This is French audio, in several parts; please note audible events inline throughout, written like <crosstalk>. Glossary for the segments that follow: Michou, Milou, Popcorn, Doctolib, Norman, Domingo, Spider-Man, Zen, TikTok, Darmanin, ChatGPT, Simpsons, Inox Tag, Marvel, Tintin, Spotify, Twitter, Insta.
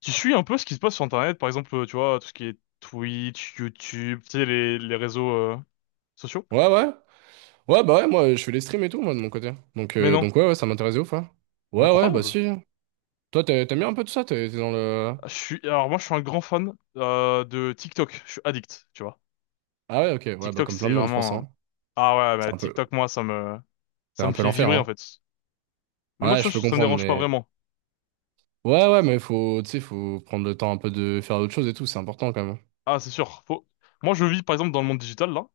Tu suis un peu ce qui se passe sur Internet, par exemple, tu vois, tout ce qui est Twitch, YouTube, tu sais, les réseaux sociaux? Ouais, ouais. Ouais, bah ouais, moi, je fais les streams et tout, moi, de mon côté. Mais non, Donc ouais, ouais, ça m'intéresse de ouf, hein. Ouais, ouais, bah incroyable. si. Toi, t'aimes bien un peu tout ça? T'es dans le... Ah, je suis, alors moi, je suis un grand fan de TikTok. Je suis addict, tu vois. Ah ouais, ok. Ouais, bah TikTok, comme plein c'est de monde, je pense, vraiment. hein. Ah ouais, bah, C'est un peu, TikTok, c'est ça un me peu fait l'enfer, vibrer en hein. fait. Mais moi, tu Ouais, vois, je peux ça me comprendre, dérange pas mais... vraiment. Ouais, ouais, mais faut, tu sais, faut prendre le temps un peu de faire autre chose et tout, c'est important, quand même. Ah, c'est sûr. Faut... Moi, je vis par exemple dans le monde digital là,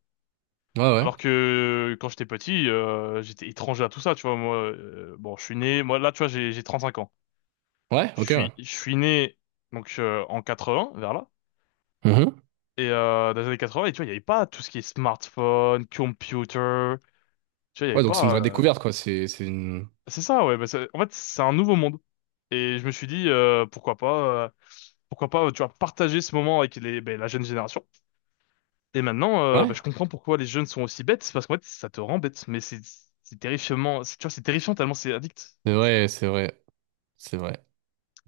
Ouais, ouais. alors que quand j'étais petit, j'étais étranger à tout ça, tu vois. Moi, bon, je suis né. Moi, là, tu vois, j'ai 35 ans. Ouais, ok, ouais. Je suis né donc en 80, vers là. Mhm. Et dans les années 80, et tu vois, il n'y avait pas tout ce qui est smartphone, computer. Tu vois, il n'y avait Ouais, donc c'est une pas. vraie euh, découverte, quoi. C'est une... C'est ça, ouais. Bah, en fait, c'est un nouveau monde. Et je me suis dit, pourquoi pas, tu vois, partager ce moment avec ben, la jeune génération. Et maintenant, bah, Ouais, je comprends pourquoi les jeunes sont aussi bêtes. C'est parce qu'en fait, ça te rend bête. Mais c'est terrifiant. Tu vois, c'est terrifiant tellement c'est addict. c'est vrai, c'est vrai, c'est vrai.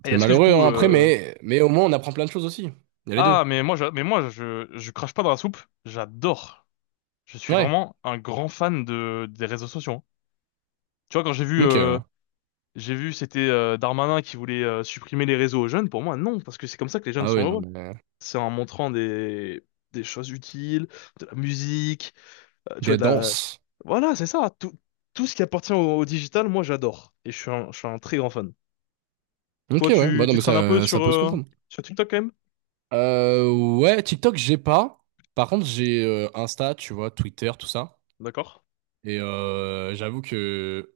Et C'est est-ce que du malheureux, coup, hein, après, mais au moins, on apprend plein de choses aussi. Il y a les deux. ah, mais moi, je crache pas dans la soupe. J'adore. Je suis Ouais. vraiment un grand fan de des réseaux sociaux, hein. Tu vois, quand j'ai Ok, ouais. j'ai vu, c'était Darmanin qui voulait supprimer les réseaux aux jeunes. Pour moi, non, parce que c'est comme ça que les jeunes Ah sont oui, non heureux. mais... C'est en montrant des choses utiles, de la musique, euh, tu vois, Des de la, danses. voilà, c'est ça. Tout ce qui appartient au digital, moi, j'adore. Et je suis je suis un très grand fan. Ok, Toi, ouais. Bah, non, tu mais traînes un peu ça sur peut se comprendre. sur TikTok quand même? Euh, ouais, TikTok, j'ai pas. Par contre, j'ai Insta, tu vois, Twitter, tout ça. D'accord. Et j'avoue que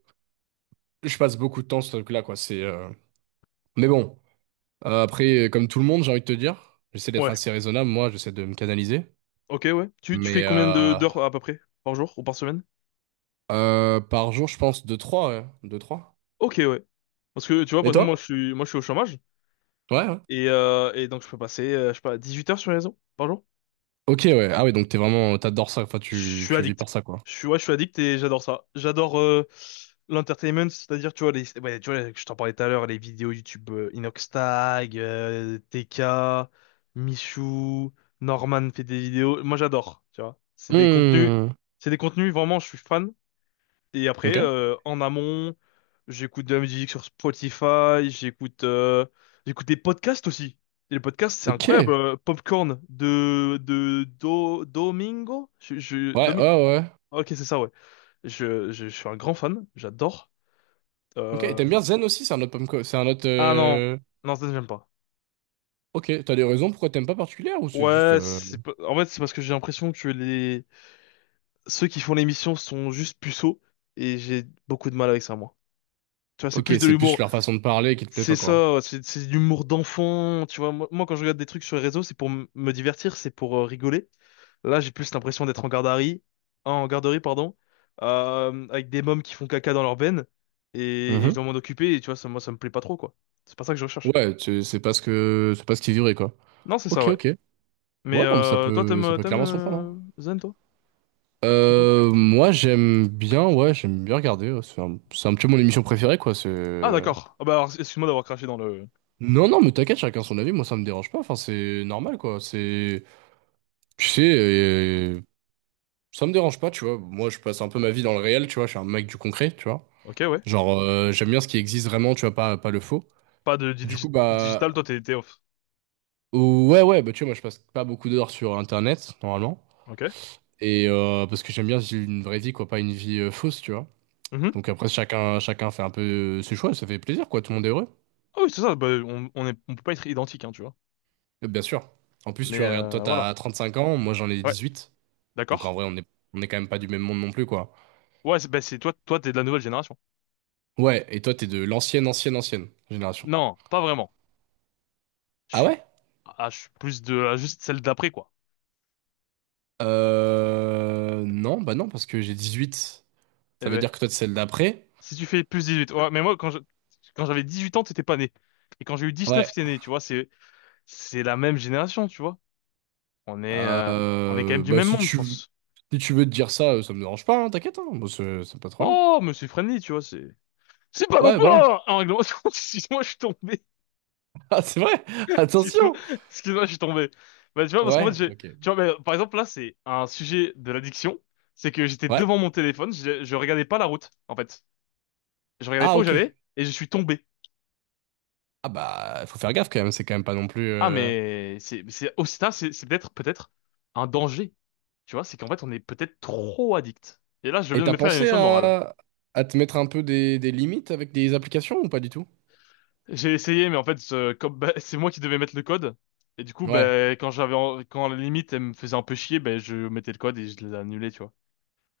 je passe beaucoup de temps sur ce truc-là, quoi. Mais bon, Après, comme tout le monde, j'ai envie de te dire, j'essaie d'être Ouais. assez raisonnable, moi, j'essaie de me canaliser. Ok, ouais. Tu fais Mais combien de euh, d'heures à peu près par jour ou par semaine? Par jour, je pense deux trois ouais. 2-3. Ok, ouais. Parce que tu vois, par Et exemple, toi? Moi, je suis au chômage. Ouais, ouais. Et, donc je peux passer, je sais pas, 18 heures sur les réseaux par jour. Ok, ouais. Ah ouais, donc t'es vraiment, t'adores ça. Enfin, Je suis tu vis addict. par ça, quoi. Je suis addict et j'adore ça. J'adore l'entertainment, c'est-à-dire, tu vois, je t'en parlais tout à l'heure, les vidéos YouTube, Inox Tag, TK, Michou, Norman fait des vidéos. Moi, j'adore, tu vois. Hmm. C'est des contenus, vraiment, je suis fan. Et après, Ok. En amont, j'écoute de la musique sur Spotify, j'écoute des podcasts aussi. Et les podcasts, c'est Ok. incroyable. Ouais, Popcorn de Domingo, ouais. ok, c'est ça, ouais. Je suis un grand fan, j'adore. Ok. Et Euh, t'aimes bien Zen aussi? C'est un autre. Ah non, non, ça j'aime pas. Ok. T'as des raisons pourquoi t'aimes pas particulière ou c'est juste. Ouais, c'est pas- en fait c'est parce que j'ai l'impression que les ceux qui font l'émission sont juste puceaux et j'ai beaucoup de mal avec ça moi. Tu vois, c'est Ok, plus de c'est plus l'humour. leur façon de parler qui te plaît pas, C'est quoi. ça, ouais, c'est de l'humour d'enfant, tu vois. Moi, quand je regarde des trucs sur les réseaux, c'est pour me divertir, c'est pour rigoler. Là, j'ai plus l'impression d'être en garderie, hein, en garderie, pardon, avec des mômes qui font caca dans leurs veine, et je dois Mhm. m'en occuper, et tu vois, ça, moi, ça me plaît pas trop, quoi. C'est pas ça que je recherche. Ouais, c'est pas ce que, c'est pas ce qu'ils vivraient, quoi. Non, c'est ça, Ok, ouais. ok. Mais Ouais, non, mais toi, ça peut t'aimes clairement se comprendre, hein. Zen, toi? Un peu Moi j'aime bien, ouais, j'aime bien regarder, ouais. C'est un petit peu mon émission préférée, quoi. C'est... ah, d'accord. Ah bah, alors, excuse-moi d'avoir craché dans le... Non, non, mais t'inquiète, chacun son avis. Moi, ça me dérange pas. Enfin, c'est normal, quoi. C'est, tu sais, ça me dérange pas, tu vois. Moi, je passe un peu ma vie dans le réel, tu vois. Je suis un mec du concret, tu vois. Ok, ouais. Genre, j'aime bien ce qui existe vraiment, tu vois, pas le faux. Pas de, Du coup, du bah, digital, toi, t'es off. ouais, ouais, bah, tu vois, moi, je passe pas beaucoup d'heures sur Internet, normalement. Ok. Et parce que j'aime bien vivre une vraie vie, quoi, pas une vie fausse, tu vois. Mhm. Donc après, chacun fait un peu ses choix, ça fait plaisir, quoi, tout le monde est heureux. Ah oui, c'est ça, bah, on est, on peut pas être identique, hein, tu vois. Et bien sûr. En plus, tu Mais vois, regarde, toi, voilà. t'as 35 ans, moi j'en ai Ouais, 18. Donc en d'accord. vrai, on est quand même pas du même monde non plus, quoi. Ouais, c'est, bah, toi, t'es de la nouvelle génération. Ouais, et toi, t'es de l'ancienne, ancienne, ancienne génération. Non, pas vraiment. Je Ah suis, ouais? Je suis plus de, ah, juste celle d'après, quoi. Non, bah non, parce que j'ai 18. Eh Ça veut ben, dire que toi, t'es celle d'après. si tu fais plus 18, ouais, mais quand j'avais 18 ans, t'étais pas né. Et quand j'ai eu 19, Ouais. t'es né, tu vois, c'est la même génération, tu vois. On on est quand même du Bah même si monde, je tu... pense. si tu veux te dire ça, ça me dérange pas, hein, t'inquiète, hein. Moi, c'est pas trop problème. Oh, mais c'est friendly, tu vois, c'est pas non Ouais, plus voilà. <laughs> Un règlement. <laughs> Excuse-moi, je suis tombé. Ah, c'est vrai! Excuse-moi, Attention! <laughs> excuse-moi, je suis tombé. Bah, tu vois, parce qu'en fait, Ouais, j'ai, ok. tu vois, mais, par exemple, là, c'est un sujet de l'addiction. C'est que j'étais Ouais. devant mon téléphone, je regardais pas la route, en fait. Je regardais Ah, pas où ok. j'allais et je suis tombé. Ah bah, faut faire gaffe quand même, c'est quand même pas non plus... Ah, mais c'est aussi ça, c'est peut-être, peut-être un danger. Tu vois, c'est qu'en fait, on est peut-être trop addict. Et là, je Et viens de t'as me faire une pensé leçon de morale. À te mettre un peu des limites avec des applications ou pas du tout? J'ai essayé, mais en fait, comme, bah, <laughs> c'est moi qui devais mettre le code. Et du coup, Ouais. bah, quand quand la limite, elle me faisait un peu chier, ben je mettais le code et je les annulais, tu vois.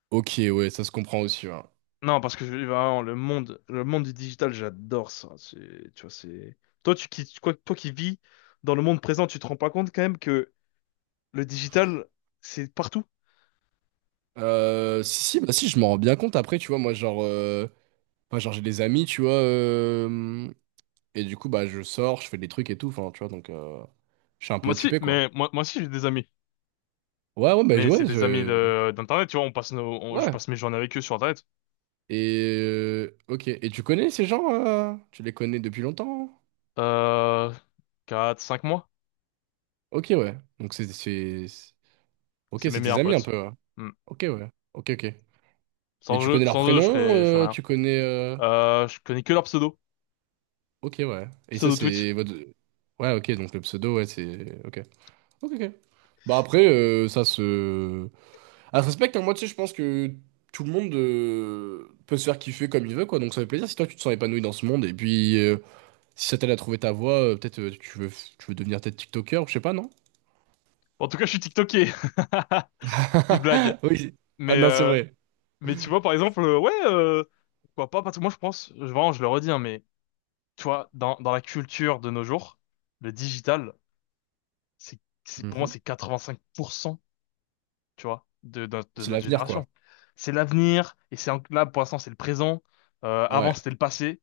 Ok, ouais, ça se comprend aussi, ouais. Non, parce que vraiment, le monde du digital, j'adore ça. C'est, tu vois, c'est. Toi qui vis dans le monde présent, tu te rends pas compte quand même que le digital, c'est partout. Si, si, bah si, je m'en rends bien compte après, tu vois, moi, genre... Moi, genre, j'ai des amis, tu vois, et du coup, bah, je sors, je fais des trucs et tout, enfin, tu vois, donc... Je suis un peu Moi aussi, occupé, quoi. mais moi aussi j'ai des amis. Ouais, ouais, bah, Mais c'est ouais, des amis je... de d'internet, tu vois, on passe nos, on- je Ouais. passe mes journées avec eux sur internet. Et... Ok, et tu connais ces gens, euh, tu les connais depuis longtemps? Euh, 4, 5 mois, Ok, ouais. Donc, c'est- Ok, c'est mes c'est tes meilleurs amis un potes. peu, ouais. Hmm. Ok, ouais. Ok, ok. Et tu connais leur Sans eux, prénom, je serais rien. tu connais. Je connais que leur pseudo, Ok, ouais. Et ça, pseudo Twitch. c'est votre. Ouais, ok, donc le pseudo, ouais, c'est. Ok. Ok, ok. Bah après, ça se. Ah, ça se respecte, hein. Moi, tu sais, je pense que tout le monde peut se faire kiffer comme il veut, quoi. Donc ça fait plaisir si toi, tu te sens épanoui dans ce monde. Et puis, si ça t'aide à trouver ta voie, peut-être tu veux devenir peut-être TikToker, ou je sais pas, non? En tout cas, je suis TikToké. <laughs> Petite blague. <laughs> Oui. Ah Mais non, c'est vrai. mais tu vois, par exemple, pourquoi pas, parce que moi je pense, vraiment, je le redis, hein, mais tu vois, dans la culture de nos jours, le digital, c'est, pour moi, Mhm. c'est 85%, tu vois, de C'est notre l'avenir, quoi. génération. C'est l'avenir, et là, pour l'instant, c'est le présent, avant, Ouais. c'était le passé.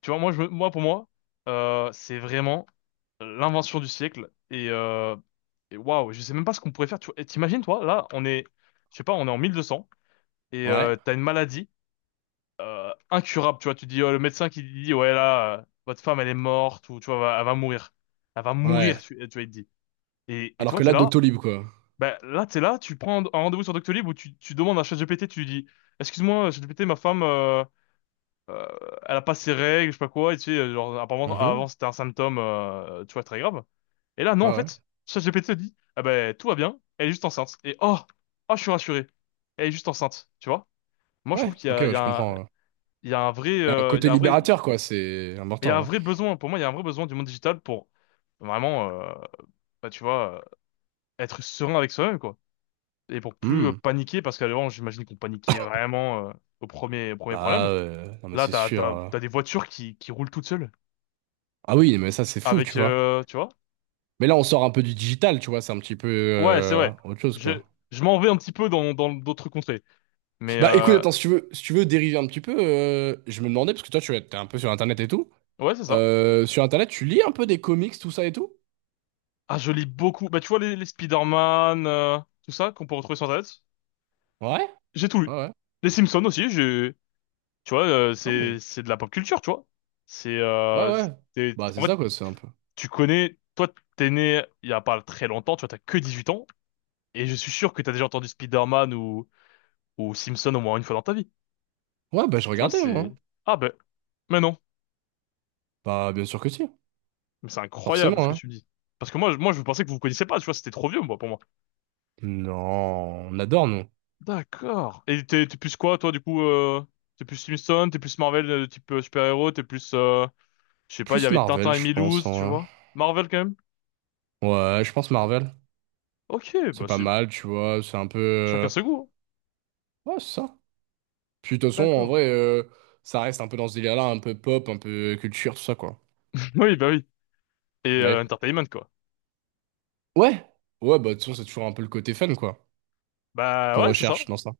Tu vois, moi, pour moi, c'est vraiment l'invention du siècle, et waouh, je sais même pas ce qu'on pourrait faire, tu vois. Et t'imagines, toi, là, je sais pas, on est en 1200, et Ouais. T'as une maladie, incurable, tu vois. Tu dis, oh, le médecin qui dit, ouais, là, votre femme, elle est morte, ou tu vois, elle va mourir. Elle va mourir, Ouais. Tu vois, il te dit. Et, Alors que t'es là, là, Doctolib, quoi. ben là, t'es là, tu prends un rendez-vous sur Doctolib où tu demandes à ChatGPT, tu lui dis, excuse-moi, ChatGPT, ma femme, euh, elle a pas ses règles, je sais pas quoi, et tu sais, genre, apparemment, Mhm. avant, c'était un symptôme, tu vois, très grave. Et là, non, Ouais, en ouais. fait, ChatGPT te dit, ah ben, tout va bien, elle est juste enceinte. Et oh, je suis rassuré, elle est juste enceinte, tu vois. Moi, je Ouais, trouve ok, il y ouais, je a un- comprends, ouais. il y a un Il y a un il y côté a un vrai libérateur, quoi, c'est mais il y a un important, hein. vrai besoin, pour moi, il y a un vrai besoin du monde digital pour vraiment, bah, tu vois, euh, être serein avec soi-même, quoi. Et pour plus Hmm. paniquer, parce qu'avant, j'imagine qu'on paniquait vraiment au premier Bah, problème. Non, mais Là, c'est sûr. T'as des voitures qui roulent toutes seules. Ah oui, mais ça, c'est fou, tu Avec, vois. Tu vois? Mais là, on sort un peu du digital, tu vois, c'est un petit peu Ouais, c'est vrai. autre chose, Je, quoi. je m'en vais un petit peu dans d'autres contrées. Mais, Bah, écoute, attends, si tu veux, si tu veux dériver un petit peu, je me demandais, parce que toi, tu es un peu sur Internet et tout. ouais, c'est ça. Sur Internet, tu lis un peu des comics, tout ça et tout? Ah, je lis beaucoup. Bah, tu vois, les Spider-Man, tout ça, qu'on peut retrouver sur Internet. Ouais, J'ai tout lu. ouais. Les Simpsons aussi, j'ai, tu vois, Ah oui. C'est de la pop culture, tu vois. C'est Ouais, ouais. Bah, en c'est fait, ça, quoi, c'est un peu. tu connais, toi, t'es né il y a pas très longtemps, tu vois, t'as que 18 ans, et je suis sûr que t'as déjà entendu Spider-Man ou Simpson au moins une fois dans ta vie. Ouais, bah, je Tu vois, regardais, moi, c'est hein. ah ben, mais non, Bah, bien sûr que si, mais c'est forcément, incroyable ce que hein. tu me dis. Parce que moi, je pensais que vous vous connaissiez pas, tu vois, c'était trop vieux, moi, pour moi. Non, on adore, nous. D'accord. Et t'es plus quoi, toi, du coup, t'es plus Simpson, t'es plus Marvel, type super-héros, t'es plus, je sais pas, il y Plus avait Tintin Marvel, et je pense, Milouz, tu en vrai. vois. Marvel quand même. Ouais, je pense Marvel. Ok, C'est bah pas c'est mal, tu vois, c'est un peu... chacun ce goût, hein. Ouais, c'est ça. Puis de toute façon, en D'accord. vrai, ça reste un peu dans ce délire-là, un peu pop, un peu culture, tout ça, quoi. <laughs> Oui, bah oui. Et Ouais. entertainment, quoi. Ouais, ouais, bah de toute façon, c'est toujours un peu le côté fun, quoi, Bah qu'on ouais, c'est ça. recherche dans ça.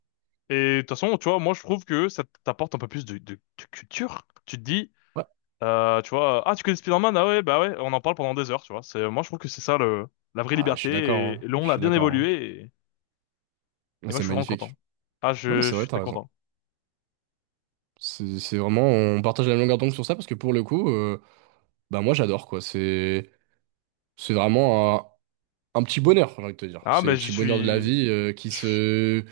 Et de toute façon, tu vois, moi je trouve que ça t'apporte un peu plus de culture. Tu te dis, Ouais. Tu vois, ah tu connais Spider-Man, ah ouais, bah ouais, on en parle pendant des heures, tu vois. C'est, moi je trouve que c'est ça le, la vraie Ah, je liberté. suis d'accord, hein. Et le Je on a suis bien d'accord, hein. évolué et Ah, moi c'est je suis vraiment content. magnifique. Non, mais c'est Je vrai, suis t'as très raison. content. C'est vraiment... On partage la même longueur d'onde sur ça, parce que pour le coup, bah moi, j'adore, quoi. C'est vraiment... un petit bonheur, j'ai envie de te dire. Ah, C'est mais les je petits bonheurs de la suis... vie je-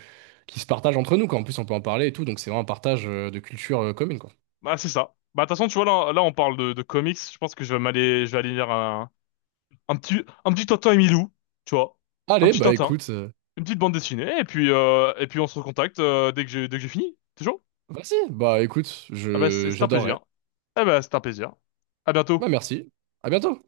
qui se partagent entre nous, quoi. En plus, on peut en parler et tout, donc c'est vraiment un partage de culture commune, quoi. Bah c'est ça. Bah de toute façon, tu vois, là, là on parle de comics. Je pense que je vais aller lire un petit Tintin et Milou, tu vois. Un Allez, petit bah Tintin. écoute, Une petite bande dessinée et puis on se recontacte dès que j'ai fini. C'est chaud? bah si, bah écoute, Ah bah c'est un j'adorerais. plaisir. Ah bah c'est un plaisir. À bientôt. Bah merci, à bientôt.